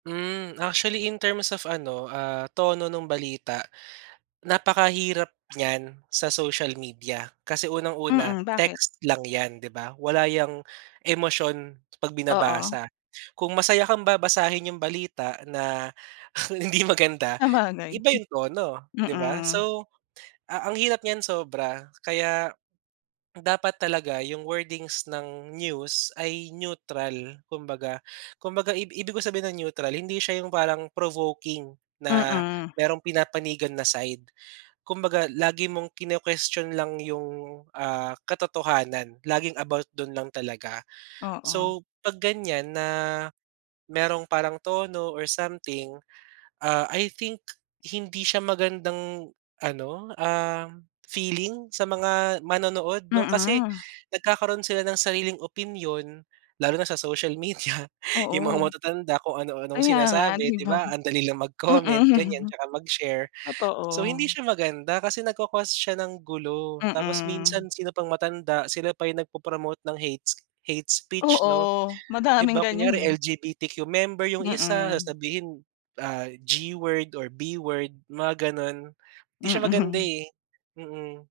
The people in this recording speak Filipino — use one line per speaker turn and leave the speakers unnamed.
Hmm, actually in terms of ano, ah, tono nung balita, napakahirap niyan sa social media. Kasi unang una
Mm, bakit?
text lang yan, di ba, wala yang emosyon pag
Oo.
binabasa. Kung masaya kang babasahin yung balita na, hindi maganda
Sabagay,
iba yung tono, di ba?
mm.
So, ang hirap niyan sobra kaya, dapat talaga yung wordings ng news ay neutral kumbaga. Kumbaga ib ibig kong sabihin ng neutral, hindi siya yung parang provoking na
Mm.
merong pinapanigan na side. Kumbaga lagi mong kino-question lang yung ah, katotohanan, laging about dun lang talaga.
Oo.
So pag ganyan na merong parang tono or something, ah, I think hindi siya magandang ano, ah, feeling sa mga manonood 'no. Kasi
Mm.
nagkakaroon sila ng sariling opinyon, lalo na sa social media, yung mga
Oo.
matatanda kung ano anong
Kaya nga,
sinasabi,
di
di
ba?
ba? Ang dali lang mag-comment ganyan,
Mm.
tsaka mag-share.
Totoo.
So hindi siya maganda, kasi nagko-cause siya ng gulo, tapos
Mm.
minsan sino pang matanda sila pa yung nag po-promote ng hates hate speech
Oo,
'no? Di
madaming
ba
ganyan,
kunyari
eh.
LGBTQ member yung isa,
Mm.
sasabihin ah, G word or B word mga ganon, di siya maganda,
Mm.
eh. Mm.